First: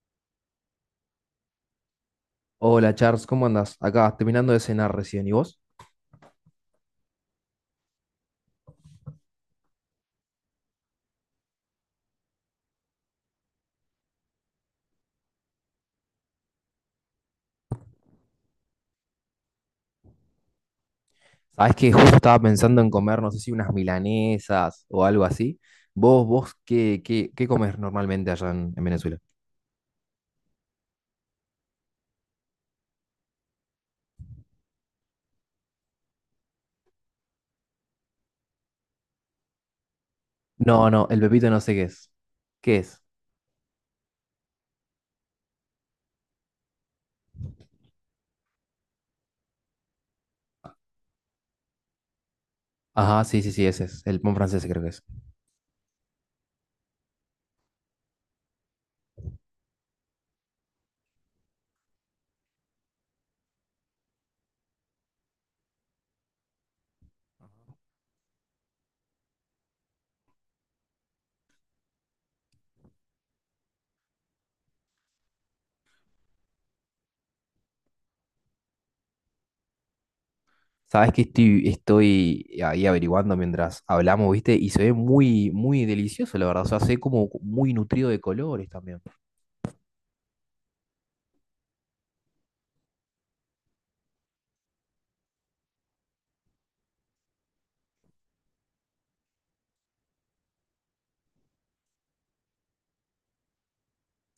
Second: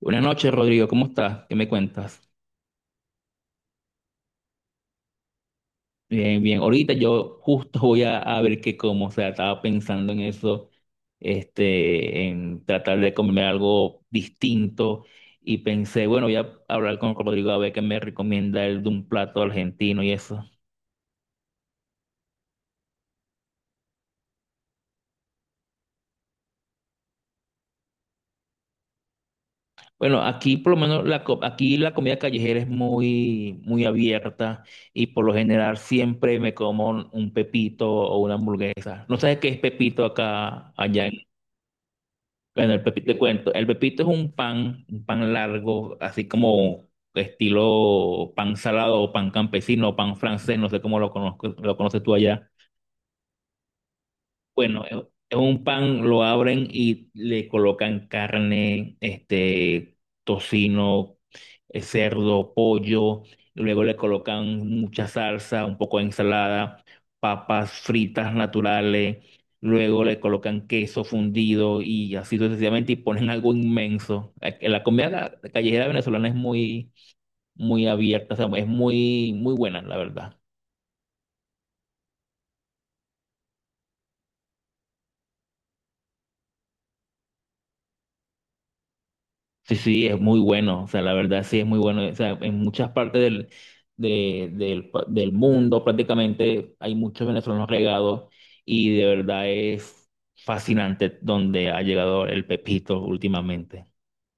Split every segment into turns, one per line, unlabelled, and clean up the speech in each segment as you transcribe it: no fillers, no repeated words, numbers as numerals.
Buenas noches, Rodrigo. ¿Cómo estás? ¿Qué me cuentas?
Hola Charles, ¿cómo andás? Acá, terminando de cenar recién. ¿Y vos?
Bien, bien. Ahorita yo justo voy a ver qué como. O sea, estaba pensando en eso, en tratar de comer algo distinto. Y pensé, bueno, voy a hablar con Rodrigo a ver qué me recomienda él de un plato argentino y eso.
Sabés que justo estaba pensando en comer, no sé si unas milanesas o algo así. ¿Vos qué, qué comes normalmente allá en Venezuela?
Bueno, aquí por lo menos aquí la comida callejera es muy, muy abierta y por lo general siempre me como un pepito o una hamburguesa. ¿No sabes qué es pepito acá,
No,
allá?
no, el pepito no sé qué es.
Bueno,
¿Qué
el
es?
pepito, te cuento. El pepito es un pan largo, así como estilo pan salado o pan campesino, o pan francés, no sé cómo lo conozco, lo conoces tú allá.
Ajá, sí, sí, sí, ese es. El pan francés creo
Bueno,
que es.
es un pan, lo abren y le colocan carne, tocino, cerdo, pollo, luego le colocan mucha salsa, un poco de ensalada, papas fritas naturales, luego le colocan queso fundido y así sucesivamente y ponen algo inmenso. La comida callejera venezolana es muy, muy abierta. O sea, es muy, muy buena, la verdad.
Sabés que estoy ahí averiguando mientras hablamos, ¿viste? Y se ve muy, muy delicioso, la verdad. O sea, se ve como muy nutrido de colores también.
Sí, sí, es muy bueno. O sea, la verdad sí es muy bueno. O sea, en muchas partes del, del mundo prácticamente hay muchos venezolanos regados y de verdad es fascinante donde ha llegado el pepito últimamente.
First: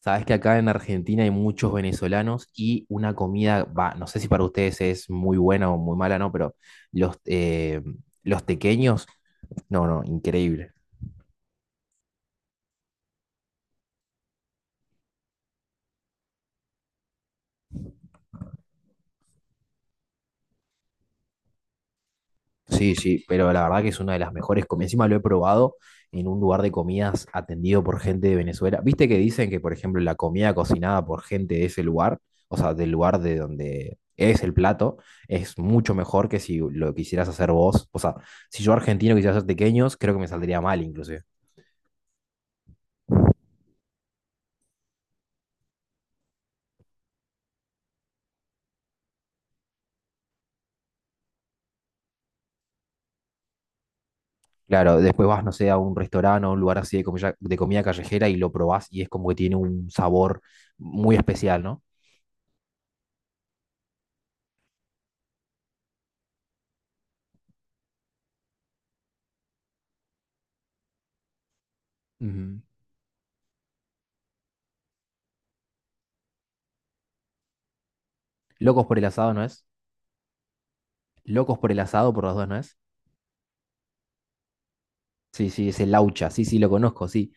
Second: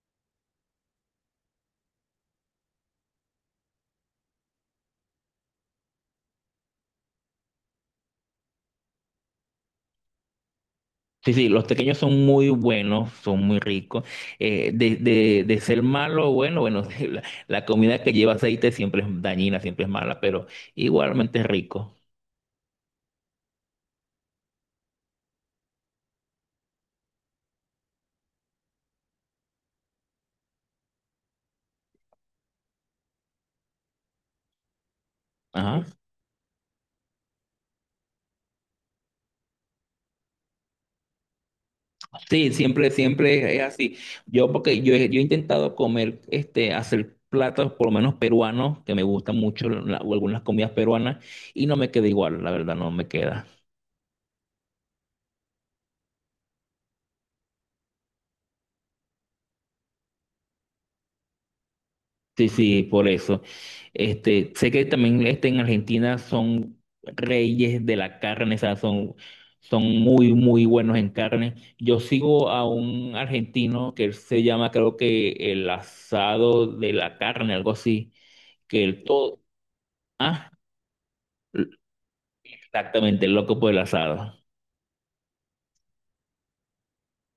Sabes que acá en Argentina hay muchos venezolanos y una comida, va, no sé si para ustedes es muy buena o muy mala, no, pero los, eh, los tequeños, no, no, increíble.
Sí, sí, los pequeños son muy buenos, son muy ricos. De ser malo, bueno, bueno, la comida que lleva aceite siempre es dañina, siempre es mala, pero igualmente es rico.
Sí, sí, pero la verdad que es una de las mejores comidas. Encima lo he probado en un lugar de comidas atendido por gente de Venezuela. Viste que dicen que, por ejemplo, la comida cocinada por gente de ese lugar, o sea, del lugar de donde es el plato, es
Ajá.
mucho mejor que si lo quisieras hacer vos. O sea, si yo argentino quisiera hacer tequeños, creo que me saldría mal inclusive.
Sí, siempre, siempre es así. Yo, porque yo, yo he intentado comer, hacer platos por lo menos peruanos, que me gustan mucho o algunas comidas peruanas, y no me queda igual, la verdad, no me queda.
Claro, después vas, no sé, a un restaurante o a un lugar así de comida callejera y lo probás y es como que tiene un sabor muy especial, ¿no?
Sí, sí, por eso. Este, sé que también este, en Argentina son reyes de la carne. O sea, son muy, muy buenos en carne. Yo sigo
Ujú.
a un argentino que él se llama, creo que el asado de la carne, algo así, que
Locos por
el
el asado,
todo.
¿no es?
¿Ah?
Locos por el asado, por las dos, ¿no es?
Exactamente, el loco por el asado.
Sí, sí, es el laucha, sí, sí, lo conozco, sí.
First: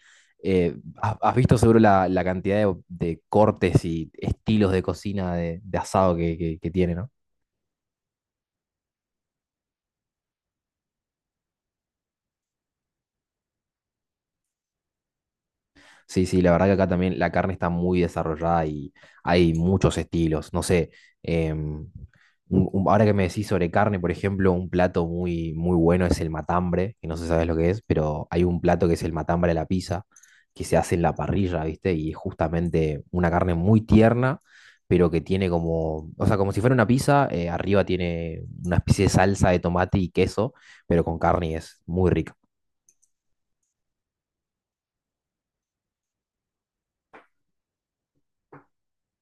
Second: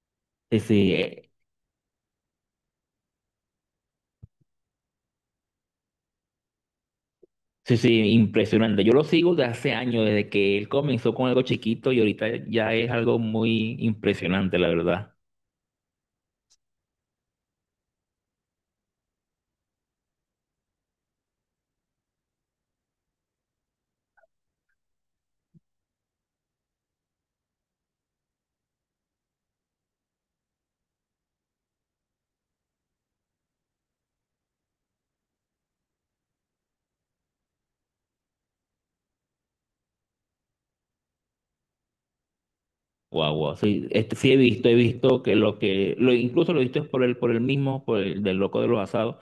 Sí,
Eh,
sí,
has, has visto seguro la, la cantidad de cortes y estilos de cocina de asado que tiene, ¿no?
sí, sí, impresionante. Yo lo sigo desde hace años, desde que él comenzó con algo chiquito y ahorita ya es algo muy impresionante, la verdad.
Sí, sí, la verdad que acá también la carne está muy desarrollada y hay muchos estilos. No sé, em, ahora que me decís sobre carne, por ejemplo, un plato muy, muy bueno es el matambre, que no sé si sabes lo que es, pero hay un plato que es el matambre a la pizza, que se hace en la parrilla, ¿viste? Y es justamente una carne muy tierna, pero que tiene como, o sea, como si fuera una pizza, arriba tiene una especie de salsa de tomate y queso, pero con carne y es muy rica.
Guau, guau. Sí, este, sí he visto que, lo, incluso lo he visto es por él mismo, por el del loco de los asados.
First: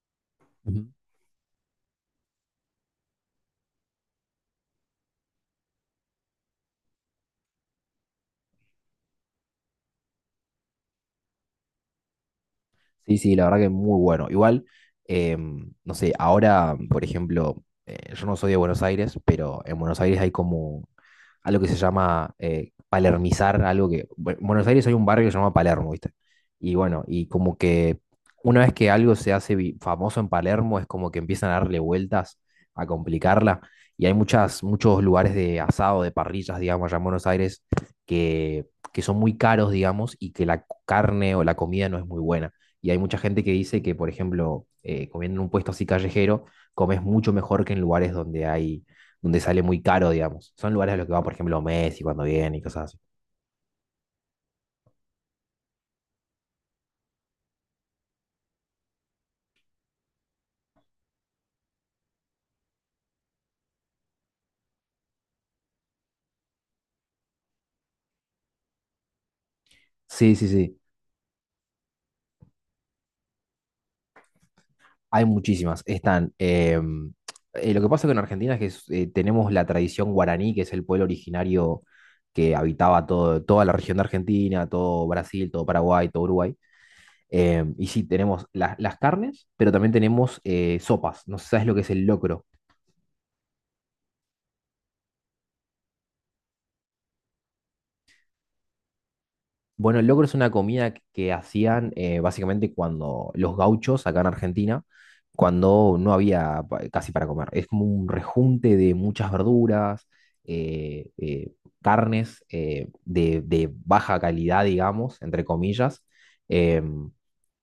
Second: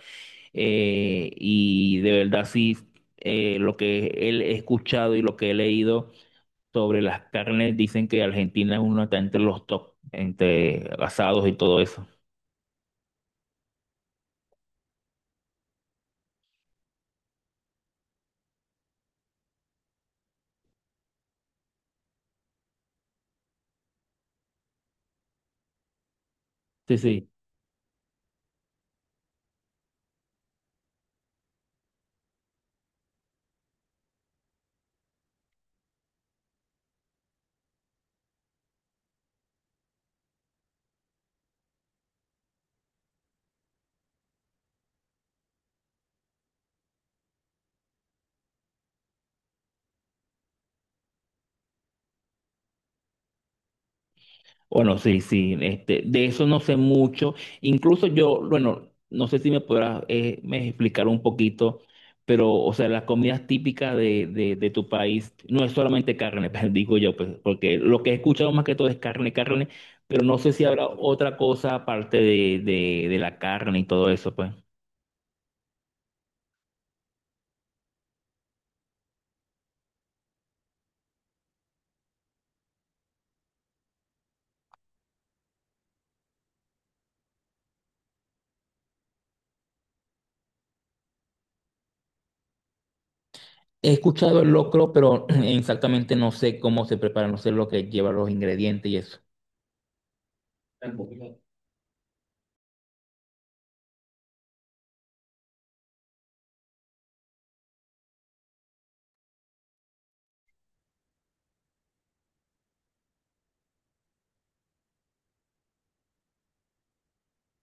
Y de verdad sí, lo que él he escuchado y lo que he leído sobre las carnes, dicen que Argentina es uno está entre los top, entre asados y todo eso.
Sí, sí, la verdad que es muy bueno. Igual, no sé, ahora, por ejemplo, yo no soy de Buenos Aires, pero en Buenos Aires hay como algo que se llama palermizar, algo que bueno, en Buenos Aires hay un barrio que se llama Palermo, ¿viste? Y
Sí,
bueno, y
sí.
como que una vez que algo se hace famoso en Palermo, es como que empiezan a darle vueltas, a complicarla. Y hay muchas, muchos lugares de asado, de parrillas, digamos, allá en Buenos Aires, que, que son muy caros, digamos, y que la carne o la comida no es muy buena. Y hay mucha gente que dice que, por ejemplo, comiendo en un puesto así callejero, comes mucho mejor que en lugares donde hay, donde sale muy caro, digamos. Son lugares a los que va, por ejemplo, Messi cuando viene y cosas así.
Bueno, sí, sí, este, de eso no sé mucho. Incluso yo, bueno, no sé si me podrás me explicar un poquito, pero, o sea, las comidas típicas de tu país no es solamente carne, pues, digo yo, pues, porque lo que he escuchado más que todo es carne, carne, pero
Sí,
no
sí,
sé si
sí.
habrá otra cosa aparte de la carne y todo eso, pues.
Hay muchísimas. Están. Lo que pasa con Argentina es que tenemos la tradición guaraní, que es el pueblo originario que habitaba todo, toda la región de Argentina, todo Brasil, todo Paraguay, todo Uruguay. Y sí, tenemos las carnes, pero también tenemos sopas. No sé si sabes lo que es el locro.
He escuchado el locro, pero exactamente no sé cómo se prepara, no sé lo que lleva los ingredientes y eso.
Bueno, el locro es una comida
Tampoco.
que hacían básicamente cuando los gauchos acá en Argentina, cuando no había casi para comer. Es como un rejunte de muchas verduras, eh, eh, carnes de baja calidad, digamos, entre comillas. em,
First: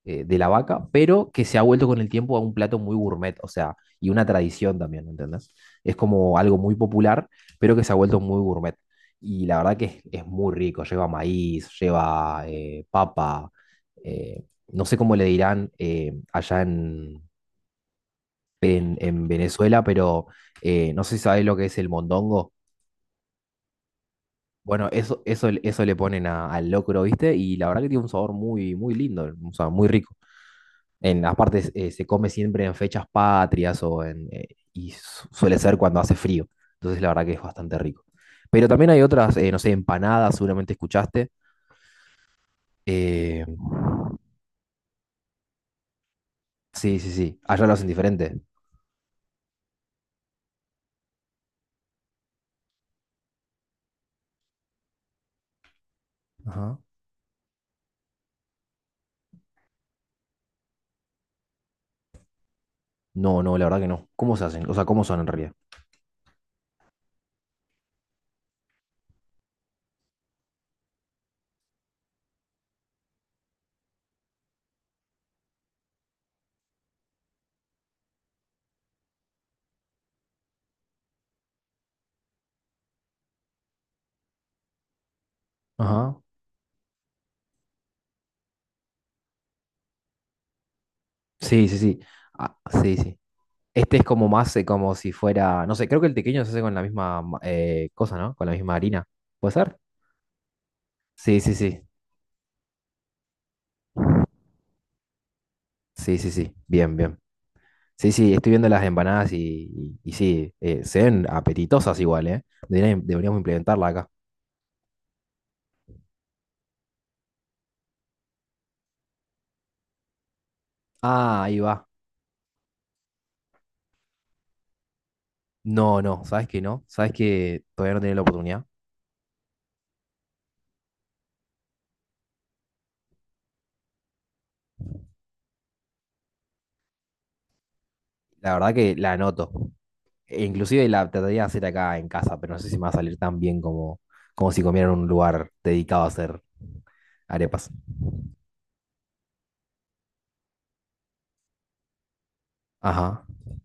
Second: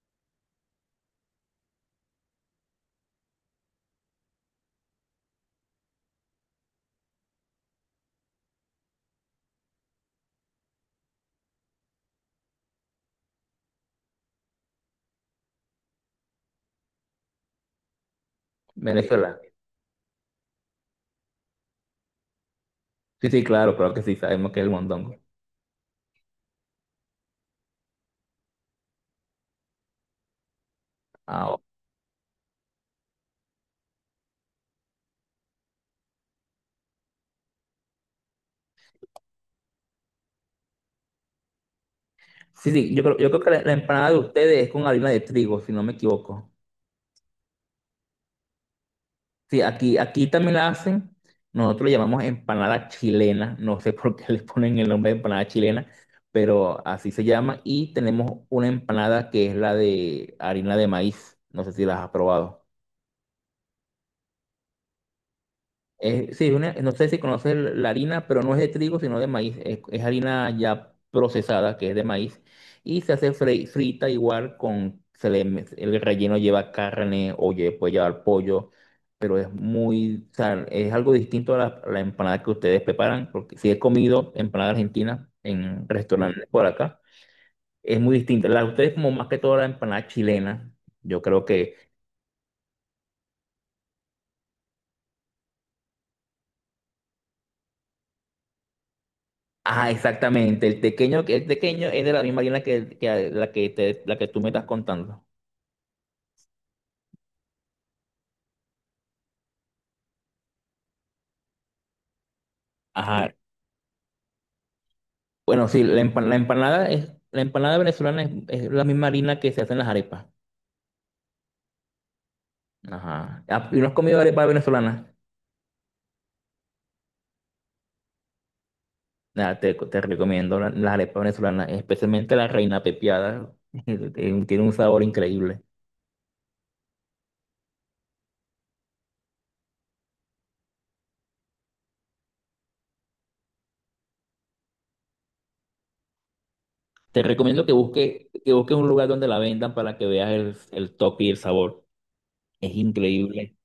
de la vaca, pero que se ha vuelto con el tiempo a un plato muy gourmet, o sea, y una tradición también, ¿entendés? Es como algo muy popular, pero que se ha vuelto muy gourmet. Y la verdad que es muy rico, lleva maíz, lleva papa, eh, no sé cómo le dirán allá en, en
Venezuela.
Venezuela, pero no sé si sabés lo que es el mondongo.
Sí, sí, claro, claro que sí, sabemos que es el
Bueno,
mondongo.
eso le ponen al locro, ¿viste? Y la verdad que tiene un sabor muy, muy lindo, o sea, muy rico. En,
Ah, ok.
aparte, se come siempre en fechas patrias o en, y suele ser cuando hace frío. Entonces, la verdad que es bastante rico. Pero también hay otras, no sé, empanadas, seguramente escuchaste.
Sí, sí, yo creo
Eh,
que la empanada de ustedes es con harina de trigo, si no me equivoco.
sí, sí, sí. Allá lo hacen diferente.
Sí, aquí también la hacen. Nosotros le llamamos empanada chilena. No sé por qué le ponen el nombre de empanada chilena,
Ajá.
pero así se llama. Y tenemos una empanada que es la de harina de maíz. No sé si las has probado.
No, no, la verdad que no. ¿Cómo se hacen? O sea, ¿cómo son en realidad?
Sí, no sé si conoces la harina, pero no es de trigo, sino de maíz. Es harina ya procesada, que es de maíz. Y se hace frita igual con, el relleno lleva carne o puede llevar pollo, pero es muy, o sea, es algo distinto a a la empanada que ustedes preparan, porque si he comido empanada argentina en
Ajá.
restaurantes por acá, es muy distinta. La de ustedes como más que toda la empanada chilena, yo creo
Sí, sí,
que…
sí. Ah, sí, sí. Este es como más, como si fuera, no sé, creo que el tequeño se hace con la misma cosa, ¿no? Con la misma harina. ¿Puede ser?
Ah, exactamente. El tequeño, que
Sí,
el
sí, sí.
tequeño es de la misma harina que la que la que tú me estás contando.
Sí, sí, sí. Bien, bien. Sí, sí, estoy viendo las empanadas y, y sí, se ven apetitosas igual, ¿eh? Deberíamos,
Ajá.
deberíamos implementarla acá.
Bueno, sí, la empanada es, la empanada venezolana es la misma harina que se hacen las arepas.
Ah, ahí va.
Ajá. Ah, ¿y no has comido arepa venezolana?
No, no, ¿sabes qué no? ¿Sabes que todavía no tiene la oportunidad?
Nada, te recomiendo las arepas venezolanas, especialmente la reina pepiada. Tiene un sabor increíble.
La verdad que la anoto. E inclusive la trataría de hacer acá en casa, pero no sé si me va a salir tan bien como, como si comiera en un lugar dedicado a hacer
Te recomiendo
arepas.
que busques un lugar donde la vendan para que veas el toque y el sabor. Es
Ajá.
increíble.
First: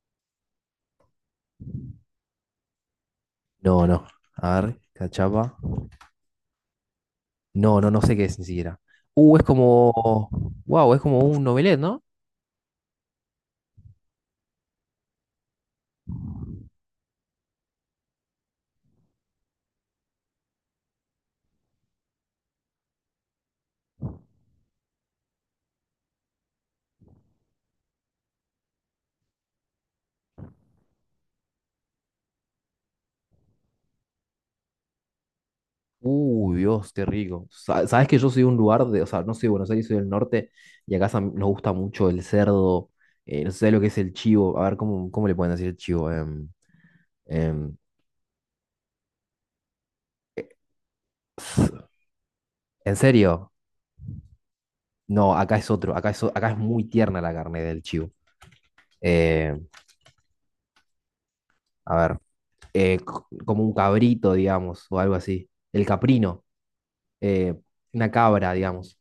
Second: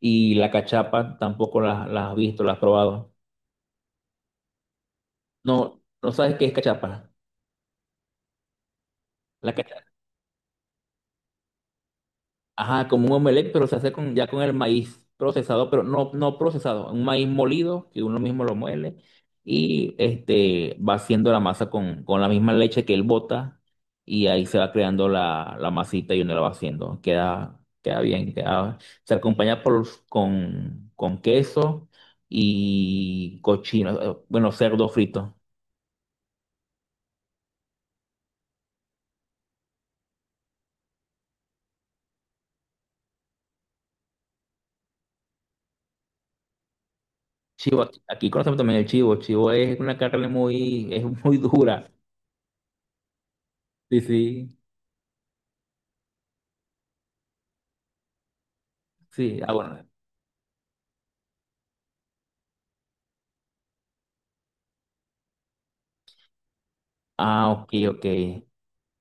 Y la cachapa tampoco la has visto, la has probado.
No, no. A ver, cachapa.
No, no sabes qué es cachapa.
No, no, no sé qué es ni siquiera. Es
La cachapa.
como Wow, es como un novelet, ¿no?
Ajá, como un omelette, pero se hace con, ya con el maíz procesado, pero no, no procesado, un maíz molido que uno mismo lo muele y este va haciendo la masa con la misma leche que él bota y ahí se va creando la masita y uno la va haciendo. Queda, queda bien, queda, se acompaña por, con queso y cochino, bueno, cerdo frito.
Uy, Dios, qué rico. Sabes que yo soy de un lugar de, o sea, no soy de Buenos Aires, soy del norte, y acá nos gusta mucho el cerdo, no sé lo que es el chivo, a ver cómo, cómo le pueden decir el chivo. Em,
Chivo, aquí conocemos también el chivo. El chivo es una carne
eh,
muy, es muy dura.
¿en serio?
Sí, sí,
No, acá es otro, acá es, acá es muy tierna la carne del chivo.
sí. Ah,
Eh,
bueno.
a ver, como un cabrito, digamos, o algo así. El caprino,
Ah,
eh,
ok, ok.
una cabra, digamos.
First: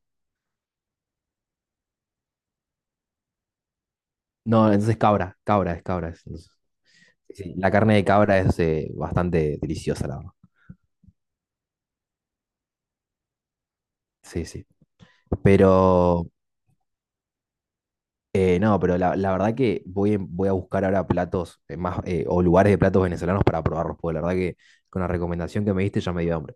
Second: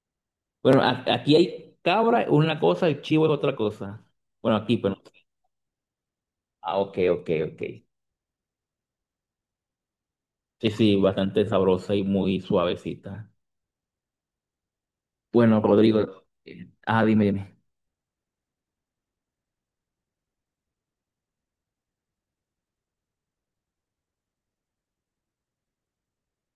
Bueno, aquí hay cabra, una cosa, el chivo es otra cosa. Bueno,
No,
aquí,
entonces
pero…
cabra, cabra es cabra. Entonces,
Ah, ok, ok,
sí, sí,
ok.
la carne de cabra es bastante deliciosa, la verdad.
Sí, sí, bastante sabrosa y muy suavecita.
Sí, sí.
Bueno, Rodrigo.
Pero
Ah, dime, dime.
no, pero la verdad que voy, voy a buscar ahora platos más o lugares de platos venezolanos para probarlos, porque la verdad que con la recomendación que me diste ya me dio hambre.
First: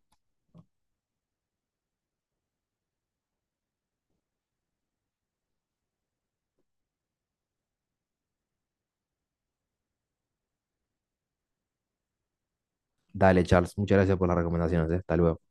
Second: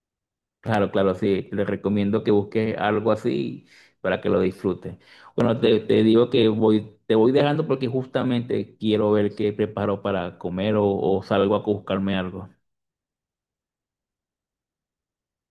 Claro, claro, sí. Le recomiendo que busques algo así para que lo disfrutes. Bueno, te digo que voy, te voy dejando porque justamente quiero ver qué preparo para comer o salgo a buscarme algo.
Dale, Charles, muchas gracias por las recomendaciones, eh. Hasta luego.